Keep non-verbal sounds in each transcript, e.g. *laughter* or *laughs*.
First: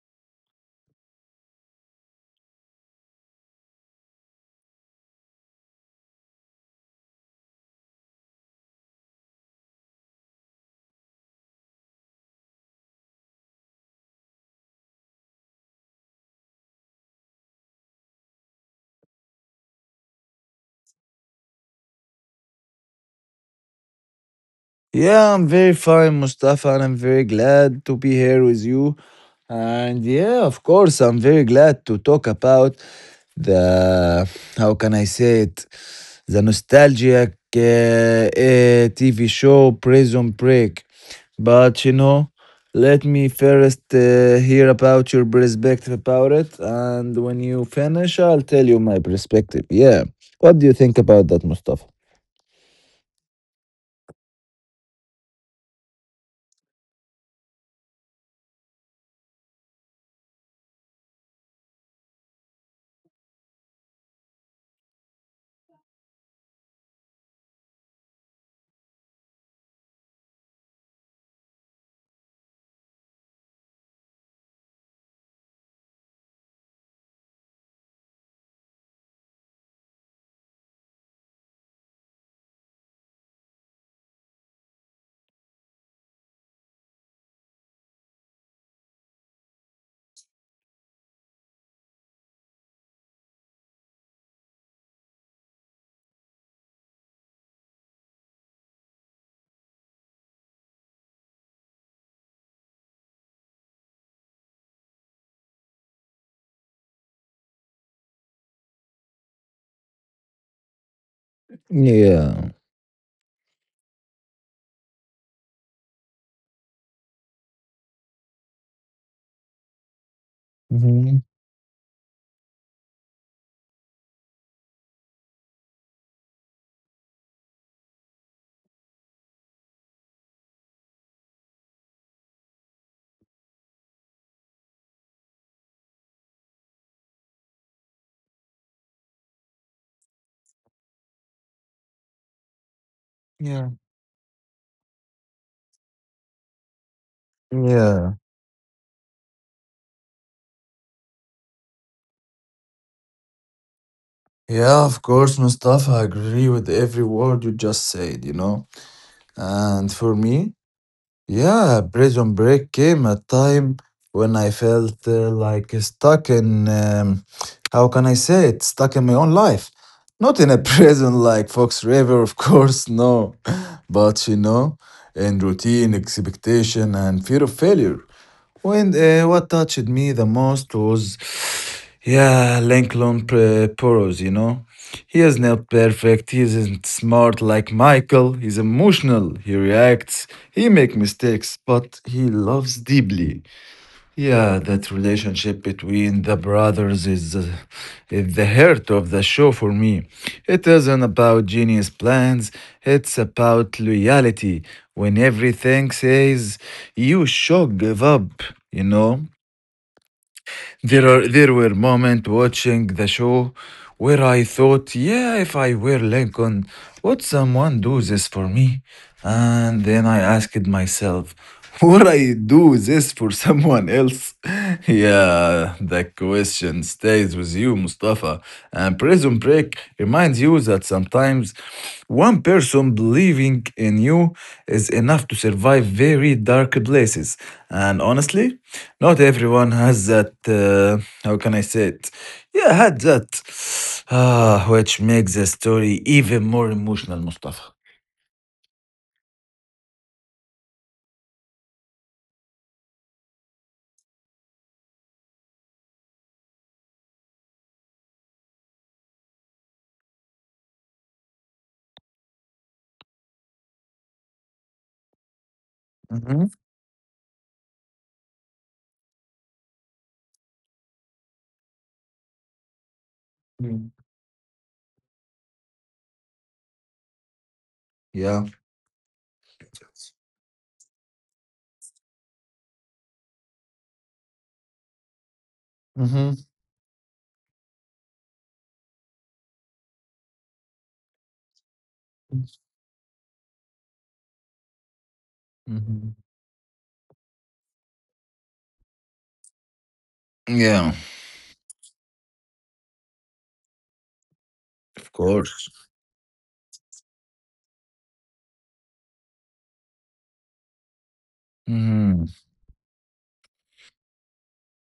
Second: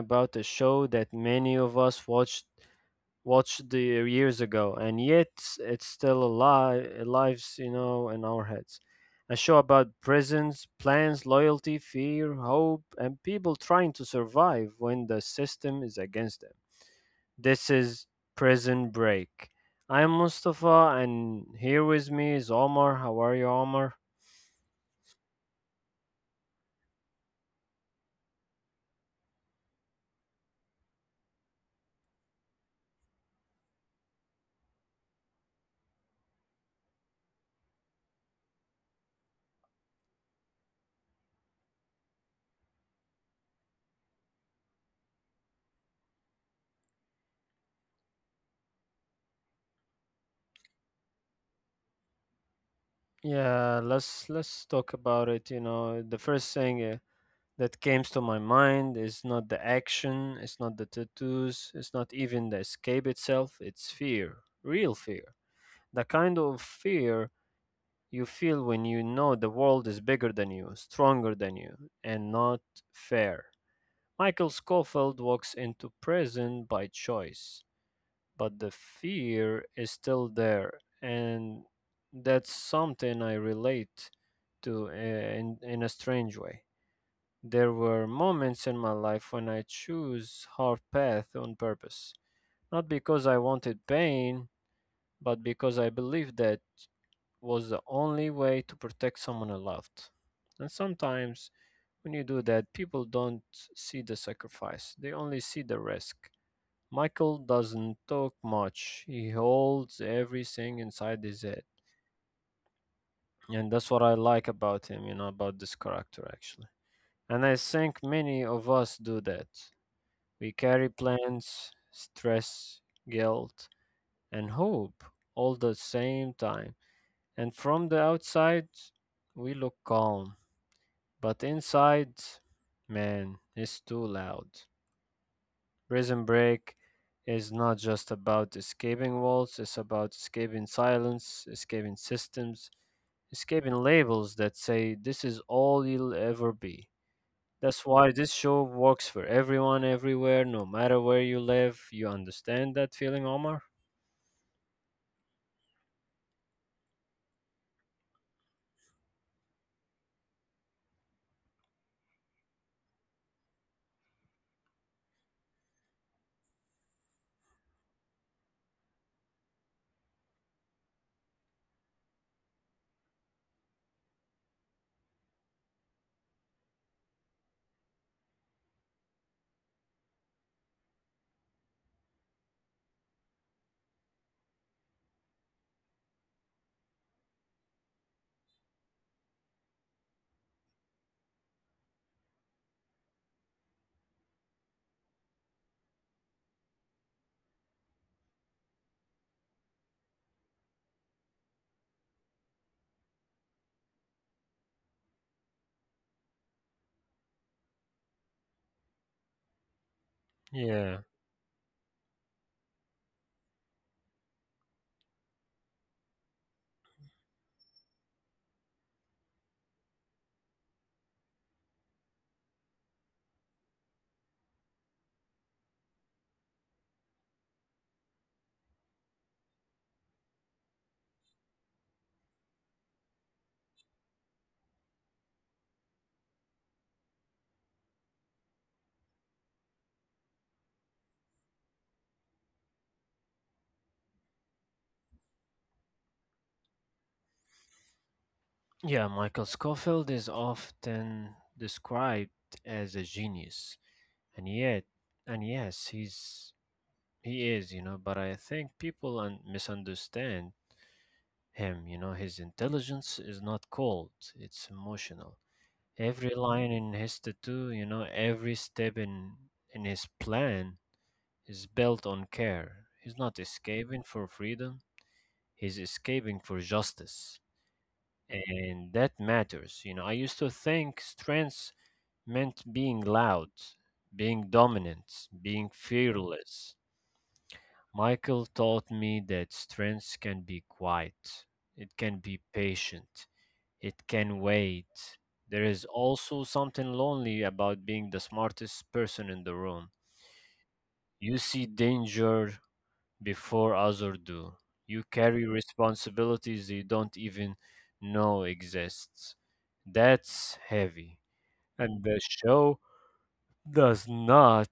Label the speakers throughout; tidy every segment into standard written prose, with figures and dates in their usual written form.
Speaker 1: about a show that many of us watched watched the years ago, and yet it's still alive, you know, in our heads. A show about prisons, plans, loyalty, fear, hope, and people trying to survive when the system is against them. This is Prison Break. I'm Mustafa, and here with me is Omar. How are you, Omar?
Speaker 2: Yeah, I'm very fine, Mustafa, and I'm very glad to be here with you. And yeah, of course, I'm very glad to talk about the how can I say it, the nostalgic TV show Prison Break. But you know, let me first hear about your perspective about it, and when you finish, I'll tell you my perspective. Yeah, what do you think about that, Mustafa?
Speaker 1: Yeah, let's talk about it. You know, the first thing that comes to my mind is not the action, it's not the tattoos, it's not even the escape itself, it's fear, real fear. The kind of fear you feel when you know the world is bigger than you, stronger than you, and not fair. Michael Scofield walks into prison by choice, but the fear is still there, and that's something I relate to in, a strange way. There were moments in my life when I chose hard path on purpose, not because I wanted pain, but because I believed that was the only way to protect someone I loved. And sometimes when you do that, people don't see the sacrifice, they only see the risk. Michael doesn't talk much. He holds everything inside his head.
Speaker 2: Yeah.
Speaker 1: And that's what I like about him, you know, about this character actually. And I think many of us do that. We carry
Speaker 2: Hmm.
Speaker 1: plans, stress, guilt, and hope all the same time. And from the outside, we look calm. But inside, man, it's too loud. Prison break is not just about escaping walls, it's about escaping silence, escaping systems,
Speaker 2: Yeah.
Speaker 1: escaping labels that say this is all you'll ever be. That's why
Speaker 2: Yeah.
Speaker 1: this show works for everyone, everywhere, no matter where you live. You understand that feeling, Omar?
Speaker 2: Yeah, of course, Mustafa. I agree with every word you just said, you know. And for me, yeah, Prison Break came a time when I felt like stuck in how can I say it? Stuck in my own life. Not in a *laughs* prison like Fox River, of course, no. But you know, in routine, expectation, and fear of failure. When what touched me the most was, yeah, Poros, you know. He is not perfect. He isn't smart like Michael. He's emotional. He reacts. He makes mistakes, but he loves deeply. Yeah, that relationship between the brothers is the heart of the show for me. It isn't about genius plans. It's about loyalty. When everything says you should give up, you know.
Speaker 1: Yeah.
Speaker 2: There were moments watching the show where I thought, yeah, if I were Lincoln, would someone do this for me? And then I asked myself, would I do this for someone else? *laughs* Yeah, the question stays with you, Mustafa. And Prison Break reminds you that sometimes one person believing in you is enough to survive very dark places. And honestly, not everyone has that. Uh, how can I say it? Yeah, had that. *sighs* Ah, which makes the story even more emotional, Mustafa.
Speaker 1: Yeah, Michael Scofield is often described as a genius. And yet, and yes, he is, you know, but I think people misunderstand him, you know, his intelligence is not cold, it's emotional.
Speaker 2: Mhm.
Speaker 1: Every line in his tattoo, you know, every step in his plan is built on care. He's not
Speaker 2: Mm.
Speaker 1: escaping for freedom, he's escaping for justice.
Speaker 2: Yeah.
Speaker 1: And that matters. You know, I used to think strength meant being loud, being dominant, being
Speaker 2: Mhm.
Speaker 1: fearless. Michael taught me that strength can be quiet, it can be patient, it can wait. There is
Speaker 2: Mhm.
Speaker 1: also something lonely about being the smartest person in the room.
Speaker 2: Yeah,
Speaker 1: You see danger before others do. You
Speaker 2: of
Speaker 1: carry
Speaker 2: course.
Speaker 1: responsibilities you don't even know exists. That's heavy. And
Speaker 2: Mhm.
Speaker 1: the show does not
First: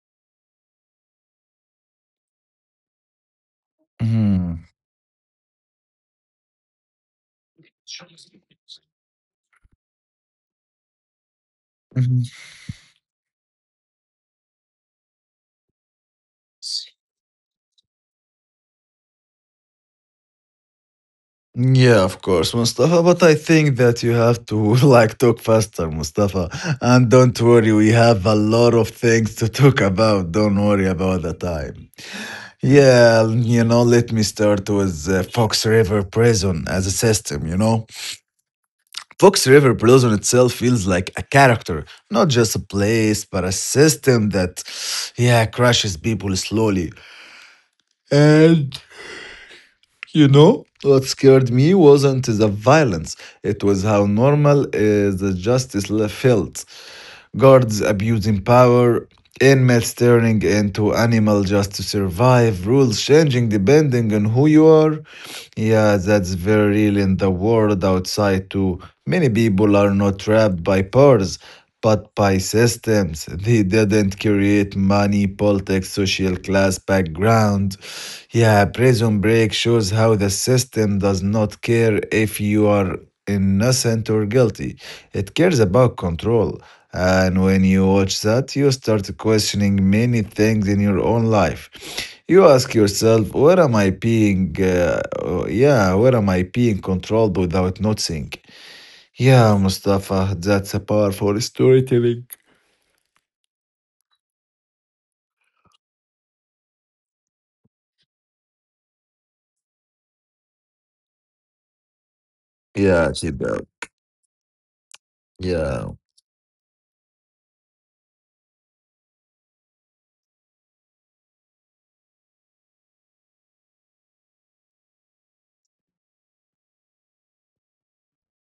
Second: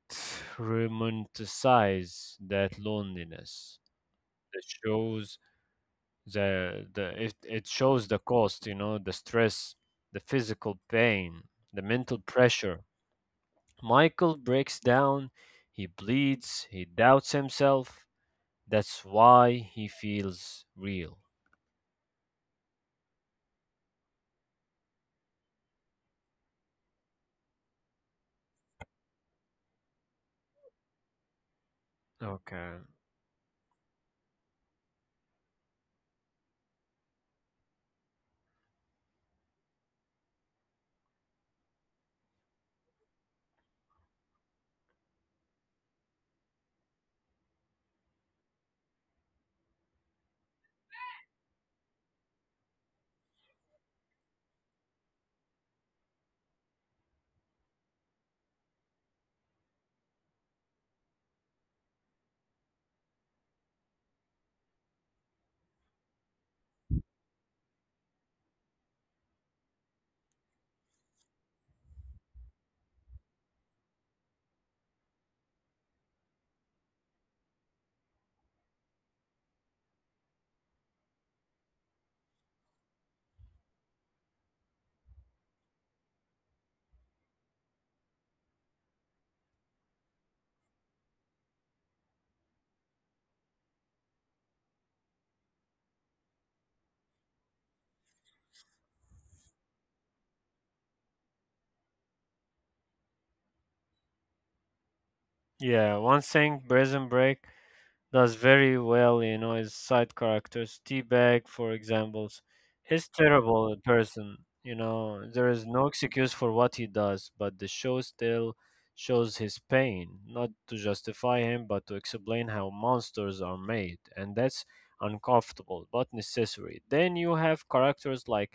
Speaker 1: romanticize that loneliness.
Speaker 2: Mhm.
Speaker 1: It shows the it, it shows the cost, you know, the stress, the physical pain, the
Speaker 2: Mhm.
Speaker 1: mental pressure. Michael breaks down, he bleeds, he doubts himself. That's why he feels real.
Speaker 2: Yeah, of course, Mustafa. But I think that you have to *laughs* like talk faster, Mustafa. And don't worry, we have a lot of things to talk about. Don't worry about the time.
Speaker 1: Okay.
Speaker 2: Yeah, you know, let me start with Fox River Prison as a system, you know. Fox River Prison itself feels like a character, not just a place, but a system that, yeah, crushes people slowly. And you know, what scared me wasn't the violence, it was how normal felt guards abusing power, inmates turning into animal just to survive, rules changing depending on who you are. Yeah, that's very real in the world outside too. Many people are not trapped by powers, but by systems. They didn't create money, politics, social class background. Yeah, Prison Break shows how the system does not care if you are innocent or guilty. It cares about control. And when you watch that, you start questioning many things in your own life. You ask yourself, where am I being, yeah, where am I being controlled without noticing? Yeah, Mustafa, that's a powerful storytelling.
Speaker 1: Yeah, one thing Prison Break does very well, you know, is side characters. T-Bag, for example, he's
Speaker 2: Yeah, Jibel.
Speaker 1: terrible person. You know, there is no
Speaker 2: Yeah.
Speaker 1: excuse for what he does, but the show still shows his pain, not to justify him, but to explain how monsters are made, and that's uncomfortable but necessary. Then you have characters like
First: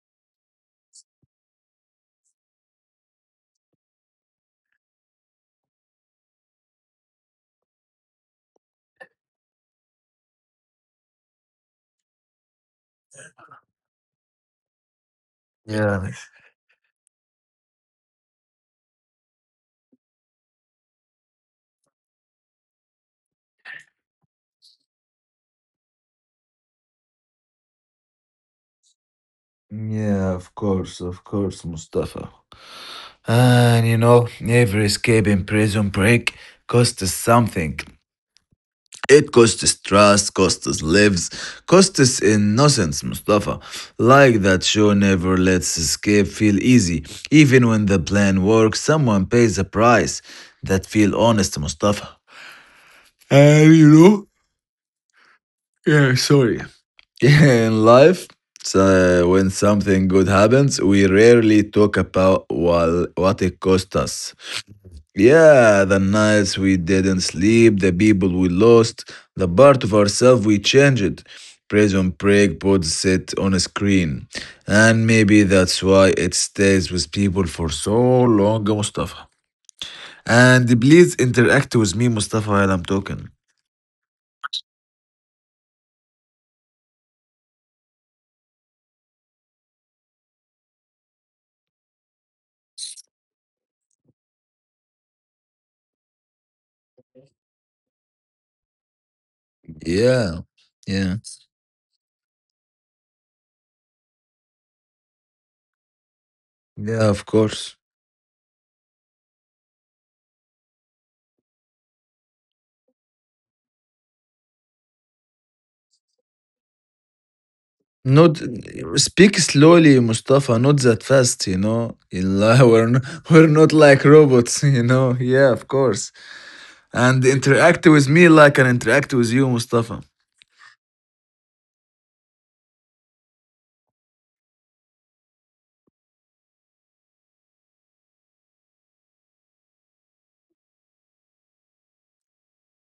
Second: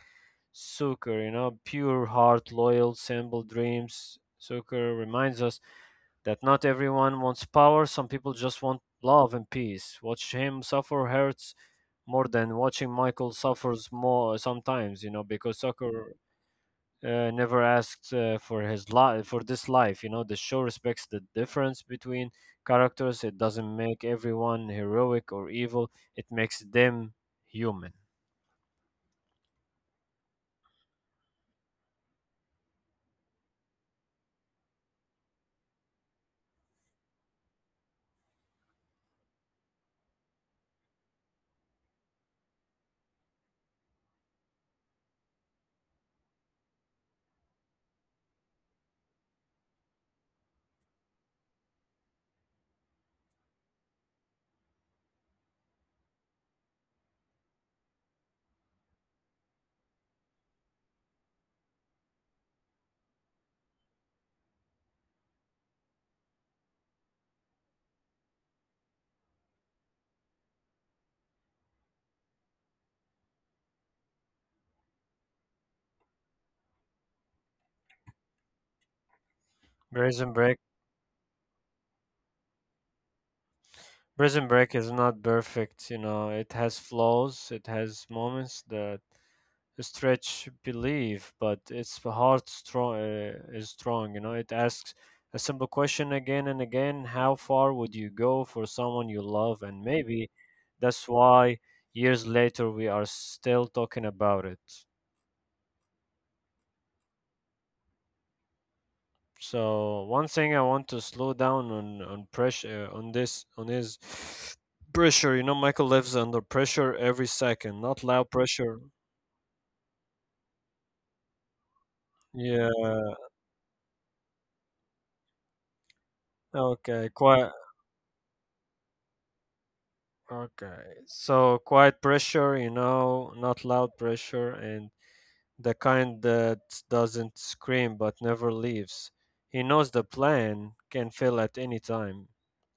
Speaker 1: Sucker, you know, pure heart, loyal, simple dreams. Sucker reminds us that not everyone wants power, some people just want love and peace. Watch him suffer hurts more than watching Michael suffers more sometimes, you know, because
Speaker 2: Yeah.
Speaker 1: soccer never asked for his life for this life, you know. The show respects the difference between characters. It doesn't make everyone heroic or evil. It makes them human.
Speaker 2: Yeah, of course, Mustafa. And you know, every escape in prison break costs something. It costs trust, costs lives, costs innocence, Mustafa. Like that show never lets escape feel easy. Even when the plan works, someone pays a price. That feel honest, Mustafa. And you know, yeah, sorry. *laughs* In life, when something good happens, we rarely talk about well, what it cost us. Yeah, the nights we didn't sleep, the people we lost, the part of ourselves we changed. Prison break puts it on a screen. And maybe that's why it stays with people for so long, Mustafa.
Speaker 1: Prison Break
Speaker 2: And please interact with me, Mustafa, while I'm talking.
Speaker 1: Prison Break is not perfect, you know. It has flaws, it has moments that stretch belief, but it's hard strong is strong. You know, it asks a simple question again and again: how far would you go for someone you love? And
Speaker 2: Yeah,
Speaker 1: maybe
Speaker 2: yeah,
Speaker 1: that's why years later we are still talking about it.
Speaker 2: yeah, of course.
Speaker 1: So one thing I want to slow down on is pressure. You know, Michael lives under pressure every second, not loud
Speaker 2: Not
Speaker 1: pressure.
Speaker 2: speak slowly, Mustafa, not that fast, you know. *laughs*
Speaker 1: Yeah.
Speaker 2: We're not like robots, *laughs* you know. Yeah, of course.
Speaker 1: Okay.
Speaker 2: And
Speaker 1: Quiet
Speaker 2: interact with me like I interact with you, Mustafa.
Speaker 1: Okay. So quiet pressure, you know, not loud pressure, and the kind that doesn't scream but never leaves. He knows the plan can fail at any time.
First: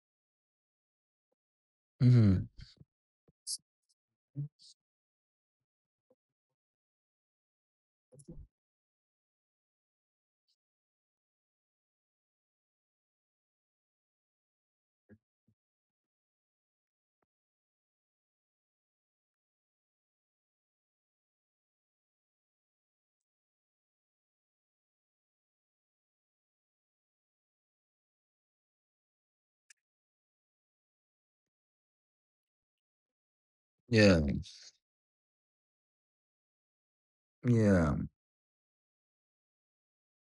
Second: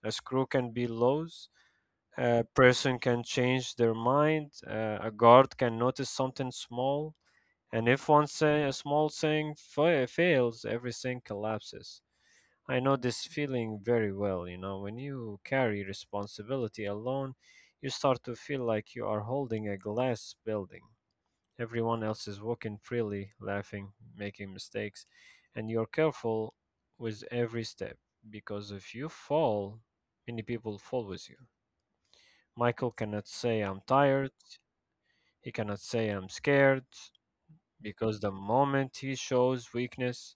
Speaker 1: A screw can be loose, a
Speaker 2: Hmm.
Speaker 1: person can change their mind, a guard can notice something small, and if one say a small thing fails, everything collapses. I know this feeling very well, you know, when you carry responsibility alone, you start to feel like you are holding a glass building. Everyone else is walking freely, laughing, making mistakes, and you're careful with every step because if you fall, many people fall with you. Michael cannot say I'm
Speaker 2: Yeah.
Speaker 1: tired, he cannot say I'm scared
Speaker 2: Yeah.
Speaker 1: because the moment he shows weakness,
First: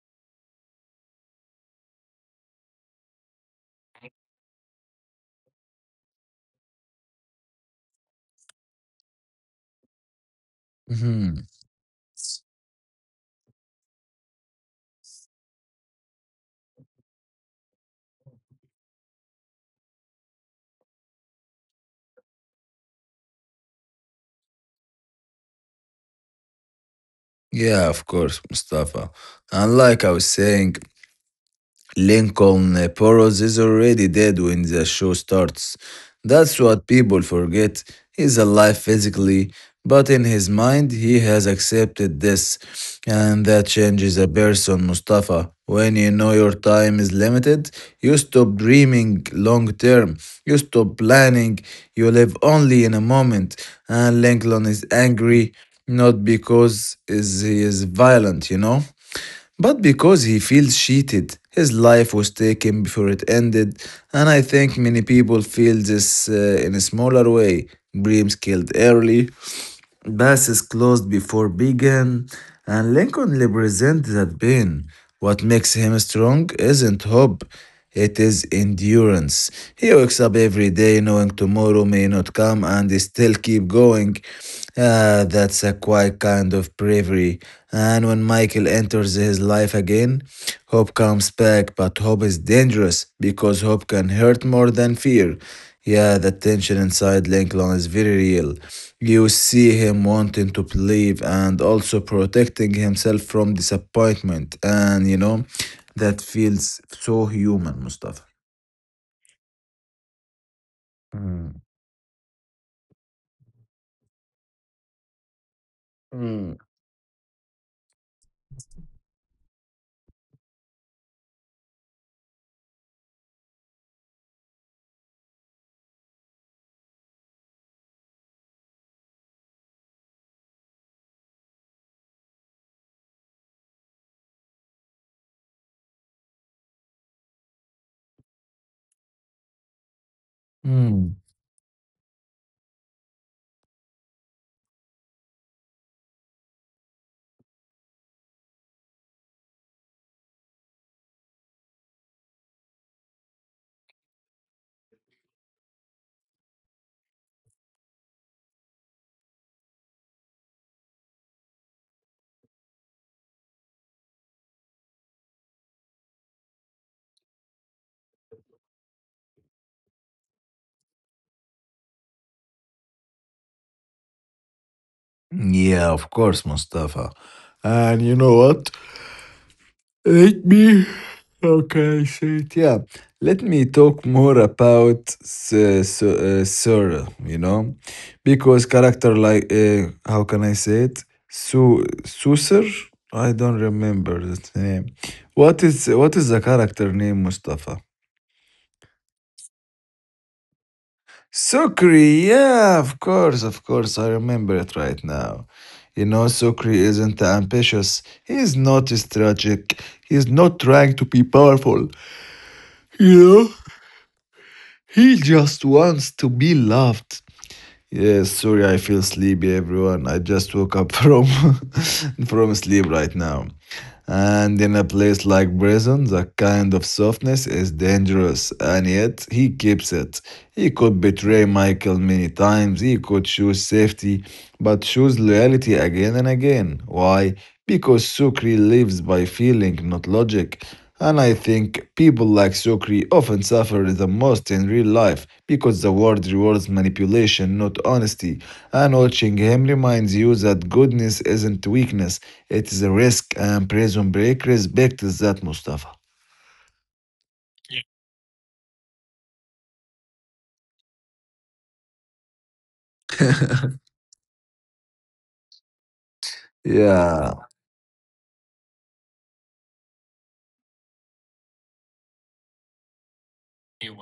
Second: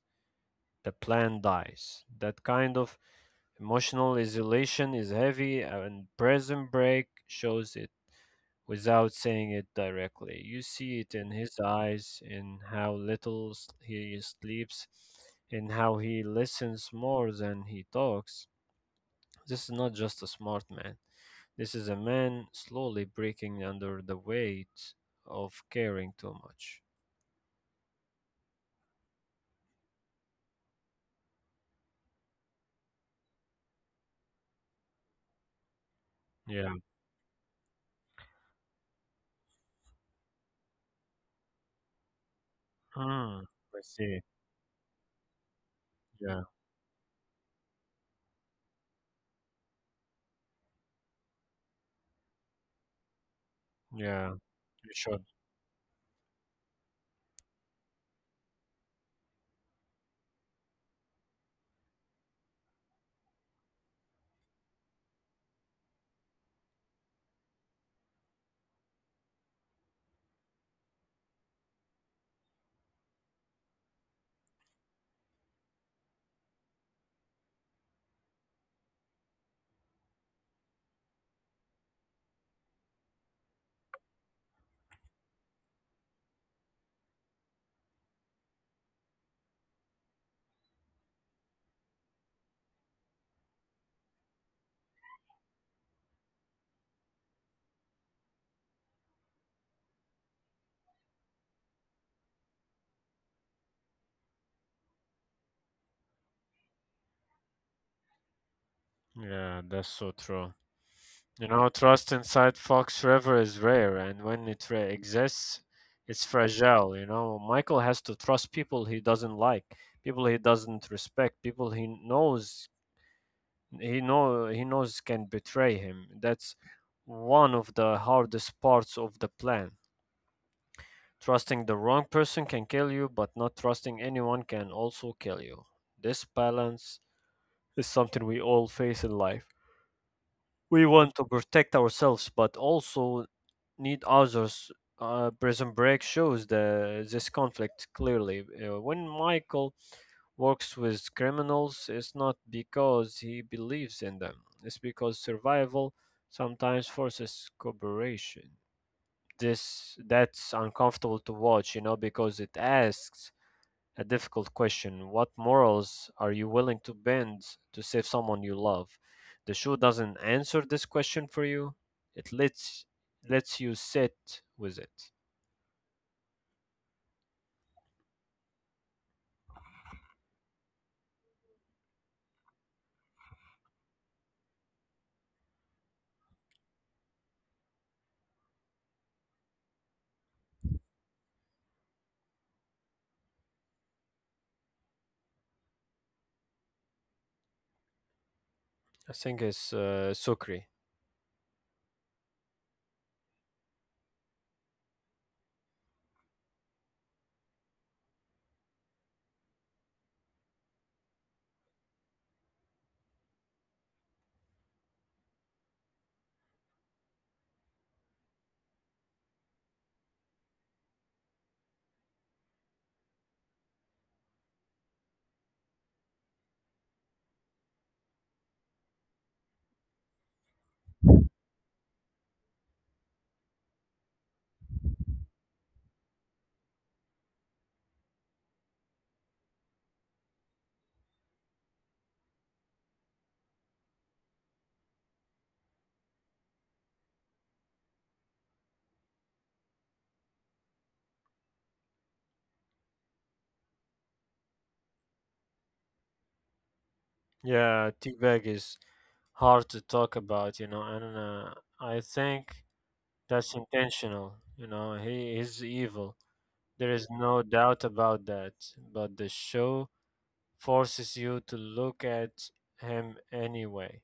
Speaker 1: the plant dies. That kind of emotional isolation is heavy, and Prison Break shows it without saying it directly. You see it in
Speaker 2: Hmm.
Speaker 1: his eyes, in how little he sleeps, in how he listens more than he talks. This is not just a smart man. This is a man slowly breaking under the weight of caring too much.
Speaker 2: Yeah, of course, Mustafa. And like I was saying, Lincoln Poros is already dead when the show starts. That's
Speaker 1: Yeah.
Speaker 2: what people forget. He's alive physically, but in his mind, he has accepted this.
Speaker 1: Mm,
Speaker 2: And that
Speaker 1: I
Speaker 2: changes
Speaker 1: see.
Speaker 2: a person, Mustafa. When you know
Speaker 1: Yeah.
Speaker 2: your time is limited, you stop dreaming long term. You stop planning. You live only in a moment. And
Speaker 1: Yeah.
Speaker 2: Lincoln is
Speaker 1: You sure?
Speaker 2: angry, not because he is violent, you know? But because he feels cheated, his life was taken before it ended, and I think many people feel this in a smaller way. Dreams killed early, passes closed before began, and Lincoln represents that pain. What makes him strong isn't hope, it is endurance. He wakes up every day knowing tomorrow may not come and still keep going. Ah, that's a quiet kind of bravery. And when Michael enters his life again, hope comes back, but hope is dangerous because hope can hurt more than fear. Yeah, the tension inside Lincoln is very real. You see him wanting to believe and also protecting himself from disappointment. And you know, that feels so human, Mustafa.
Speaker 1: Yeah, that's so true. You
Speaker 2: Mm.
Speaker 1: know, trust inside Fox River is rare, and when it exists, it's
Speaker 2: Mm.
Speaker 1: fragile. You know, Michael has to trust people he doesn't like, people he doesn't respect, people he knows can betray him. That's one of the hardest parts of the plan. Trusting the wrong person can kill you, but not trusting anyone can also kill you. This balance is something we all face in life. We
Speaker 2: Mm.
Speaker 1: want to protect ourselves, but also need others. Prison Break shows the this conflict clearly. When Michael works with criminals, it's not because he believes in them. It's because survival sometimes forces cooperation. This that's uncomfortable to watch, you know, because it asks a difficult question. What morals are you willing to bend to save someone you love? The show doesn't answer this question for you. It lets you sit with it.
Speaker 2: Yeah, of course, Mustafa. And you know what? Let me. Okay, shit. Yeah. Let me talk more about Sarah, you know, because character like, how can I say it? Su Susar? I don't remember that name. What is the character name, Mustafa?
Speaker 1: I think it's Sukri.
Speaker 2: Sukri, yeah, of course, I remember it right now. You know, Sukri isn't ambitious. He's not strategic. He's not trying to be powerful. You know? He just wants to be loved. Yes, sorry, I feel sleepy, everyone. I just woke up from *laughs* from sleep right now. And in a place like prison, that kind of softness is dangerous, and yet he keeps it. He could betray Michael many times, he could choose safety, but choose loyalty again and again. Why? Because Sukri lives by feeling, not logic. And I think people like Sokri often suffer the most in real life because the world rewards manipulation, not honesty. And watching him reminds you that goodness isn't weakness, it is a risk, and Prison Break respects that, Mustafa. *laughs*
Speaker 1: Yeah, teabag is hard to talk about, you know, and I think that's intentional. You know, he is evil. There is no
Speaker 2: Yeah,
Speaker 1: doubt about that. But the show forces you to look at him anyway,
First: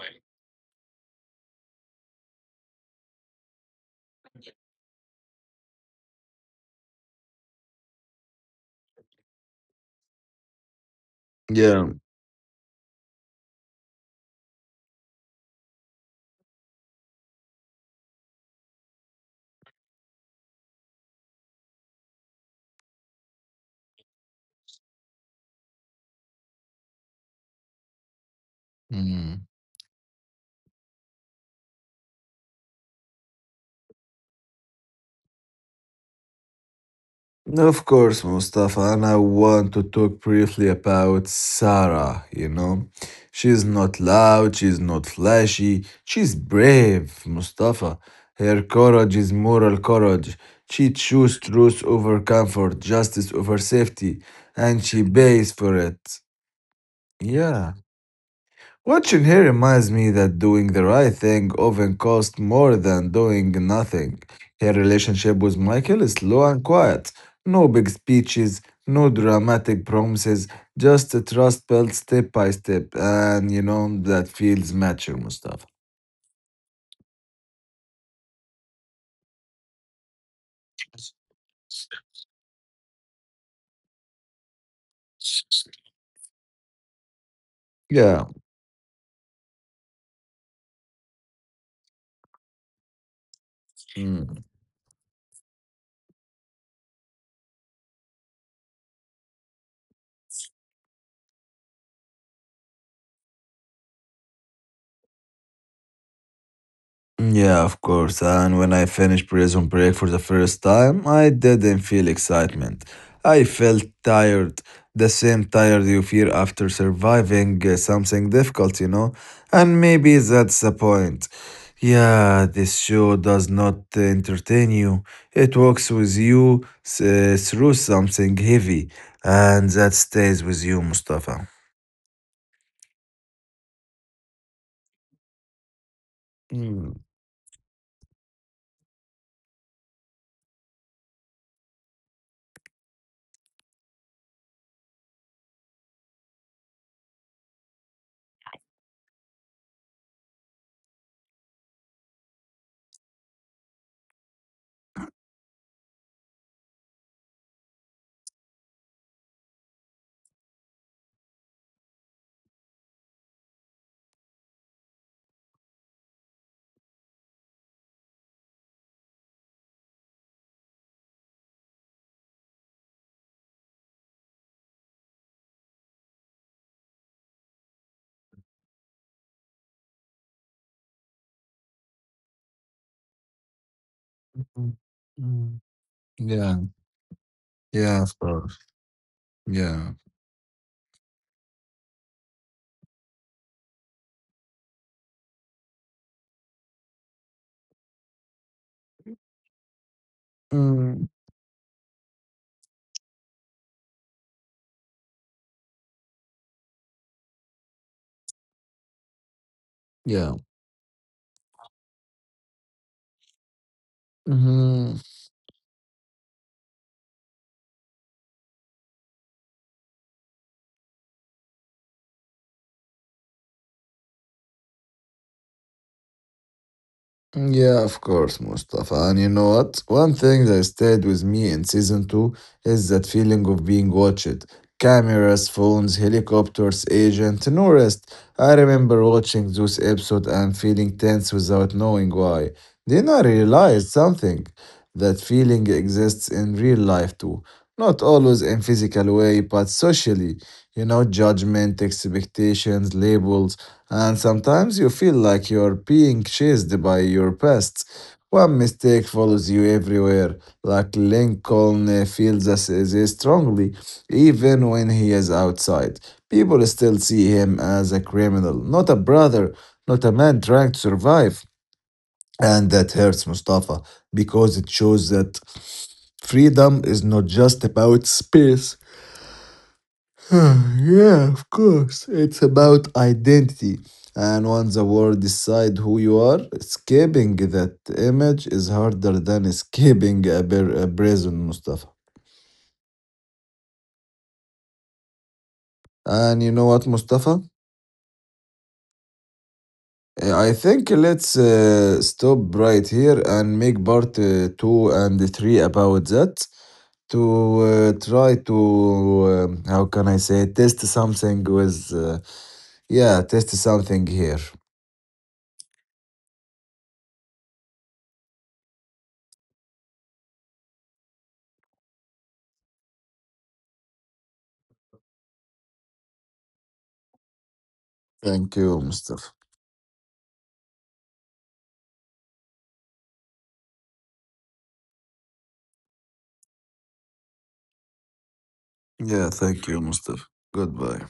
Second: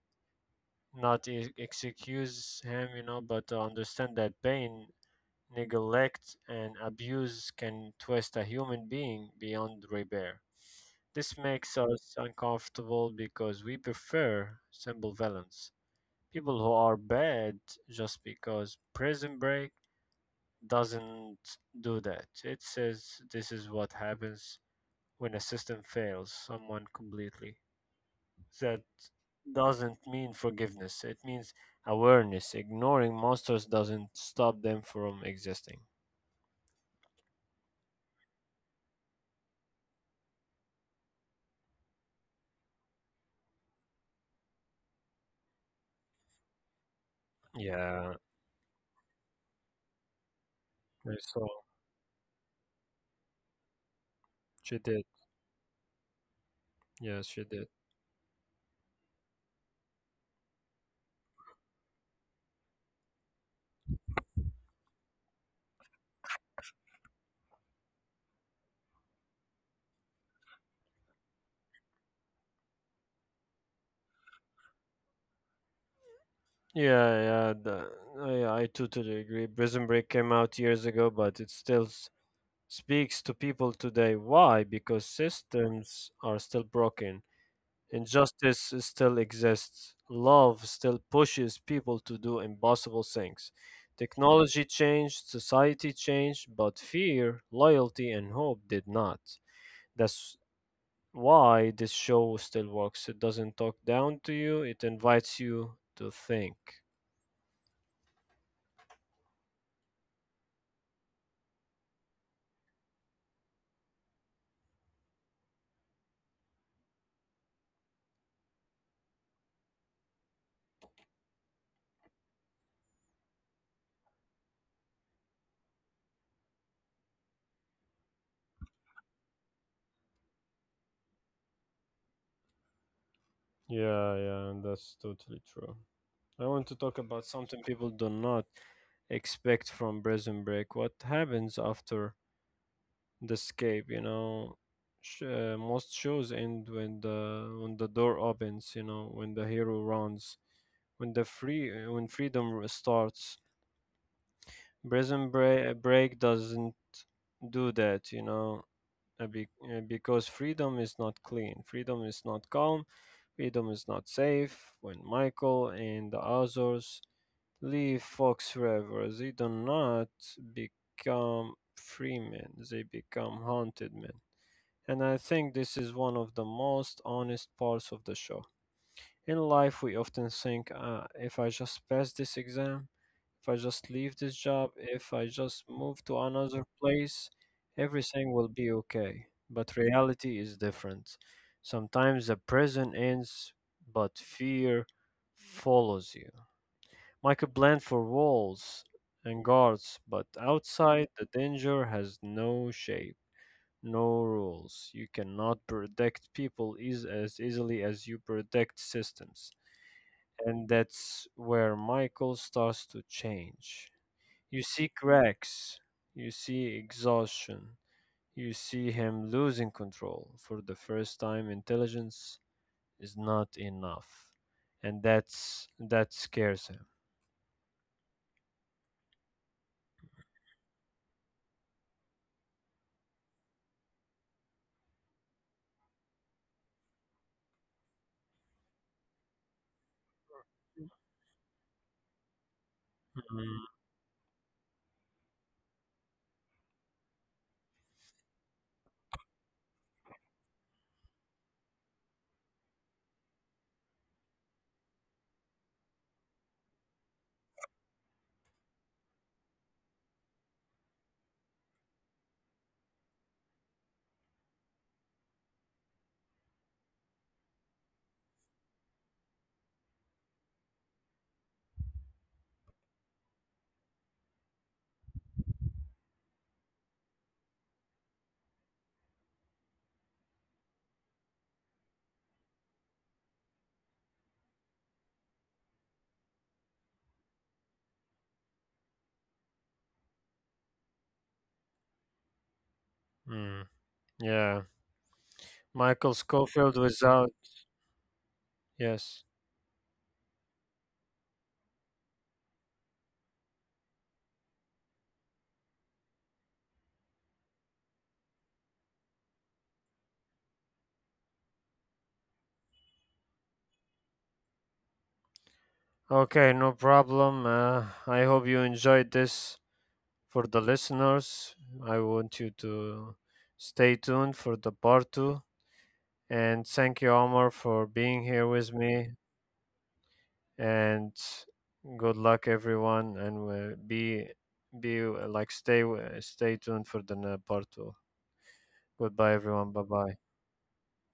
Speaker 1: not e- excuse him, you know, but understand that pain, neglect, and abuse can twist a human being beyond repair. This makes
Speaker 2: yeah.
Speaker 1: us uncomfortable because we prefer simple villains. People who are bad just because. Prison Break doesn't do that. It says this is what happens when a system fails someone completely. That
Speaker 2: Mm.
Speaker 1: doesn't mean forgiveness. It means awareness. Ignoring monsters doesn't stop them from existing.
Speaker 2: No, of course, Mustafa, and I want to talk briefly about Sarah, you know. She's not loud, she's not flashy, she's brave, Mustafa.
Speaker 1: Yeah,
Speaker 2: Her courage is moral courage. She
Speaker 1: I
Speaker 2: chooses
Speaker 1: saw.
Speaker 2: truth over comfort, justice over safety, and
Speaker 1: She
Speaker 2: she
Speaker 1: did.
Speaker 2: pays for it.
Speaker 1: Yes, she did.
Speaker 2: Yeah. Watching her reminds me that doing the right thing often costs more than doing nothing. Her relationship with Michael is slow and quiet. No big speeches, no dramatic promises, just a trust built step by step. And you know, that feels mature, Mustafa.
Speaker 1: Yeah, I totally agree. Prison Break came out years ago, but it still speaks to people today. Why? Because systems are still broken.
Speaker 2: Yeah.
Speaker 1: Injustice still exists. Love still pushes people to do impossible things.
Speaker 2: Mm.
Speaker 1: Technology changed, society changed, but fear, loyalty, and hope did not. That's why this show still works. It doesn't talk down to you, it invites you to think.
Speaker 2: Yeah, of course. And when I finished prison break for the first time, I didn't feel excitement. I felt tired, the same tired you feel after surviving something difficult, you know? And maybe that's the point. Yeah, this show does not entertain you, it walks with you through something heavy, and that stays with you, Mustafa.
Speaker 1: Yeah, yeah, and that's totally true. I
Speaker 2: Mm,
Speaker 1: want to talk about something people do not expect from Prison Break. What happens after the escape, you know? Most shows end when the door opens, you know, when the hero runs, when the free when freedom starts. Break doesn't do that, you know, because freedom is not clean, freedom is not calm, freedom is not safe. When Michael and the others leave Fox forever, they do not become free men, they become haunted men. And I think this is one of the most honest parts of the show. In life, we often think, if I just pass this exam, if I just leave
Speaker 2: mm,
Speaker 1: this job, if
Speaker 2: mm.
Speaker 1: I just move
Speaker 2: Yeah,
Speaker 1: to another place,
Speaker 2: yeah, of course.
Speaker 1: everything will be okay.
Speaker 2: Yeah.
Speaker 1: But reality is different. Sometimes the present ends, but fear follows you. Michael planned for walls and guards, but outside the danger has no shape. No rules. You cannot predict people is as easily as you predict systems.
Speaker 2: Yeah.
Speaker 1: And that's where Michael starts to change.
Speaker 2: Hmm.
Speaker 1: You see cracks, you see exhaustion, you see him losing control. For the first time, intelligence is not enough. And that scares him.
Speaker 2: Yeah, of course, Mustafa. And you know what? One thing that stayed with me in season two is that feeling of being watched. Cameras, phones, helicopters, agent, no rest. I remember watching those episodes and feeling tense without knowing why. Then I realized
Speaker 1: Mm,
Speaker 2: something. That feeling exists in real life too. Not always in physical way, but socially. You know, judgment, expectations, labels, and sometimes you feel like you're being chased by your past one mistake follows you everywhere, like Lincoln feels this strongly, even when he is outside. People still see him as a criminal, not a brother, not a man trying to survive. And that hurts Mustafa because it shows that freedom is not just about space. *sighs* Ah, yeah, of course. It's about identity. And once the world decide who you are, escaping that image is harder than escaping a prison, Mustafa.
Speaker 1: mm. Yeah. Michael
Speaker 2: And you know
Speaker 1: Schofield
Speaker 2: what,
Speaker 1: without
Speaker 2: Mustafa?
Speaker 1: yes.
Speaker 2: I think let's stop right here and make part two and three about that to try to how can I say test something with yeah test something here.
Speaker 1: Okay, no problem. I hope you enjoyed this. For the listeners, I want you to stay tuned for the part 2. And thank you, Omar, for being here
Speaker 2: Thank
Speaker 1: with
Speaker 2: you,
Speaker 1: me.
Speaker 2: Mustafa.
Speaker 1: And good luck, everyone. And be like stay stay tuned for the part two. Goodbye,
Speaker 2: Yeah,
Speaker 1: everyone.
Speaker 2: thank
Speaker 1: Bye
Speaker 2: you,
Speaker 1: bye.
Speaker 2: Mustafa. Goodbye.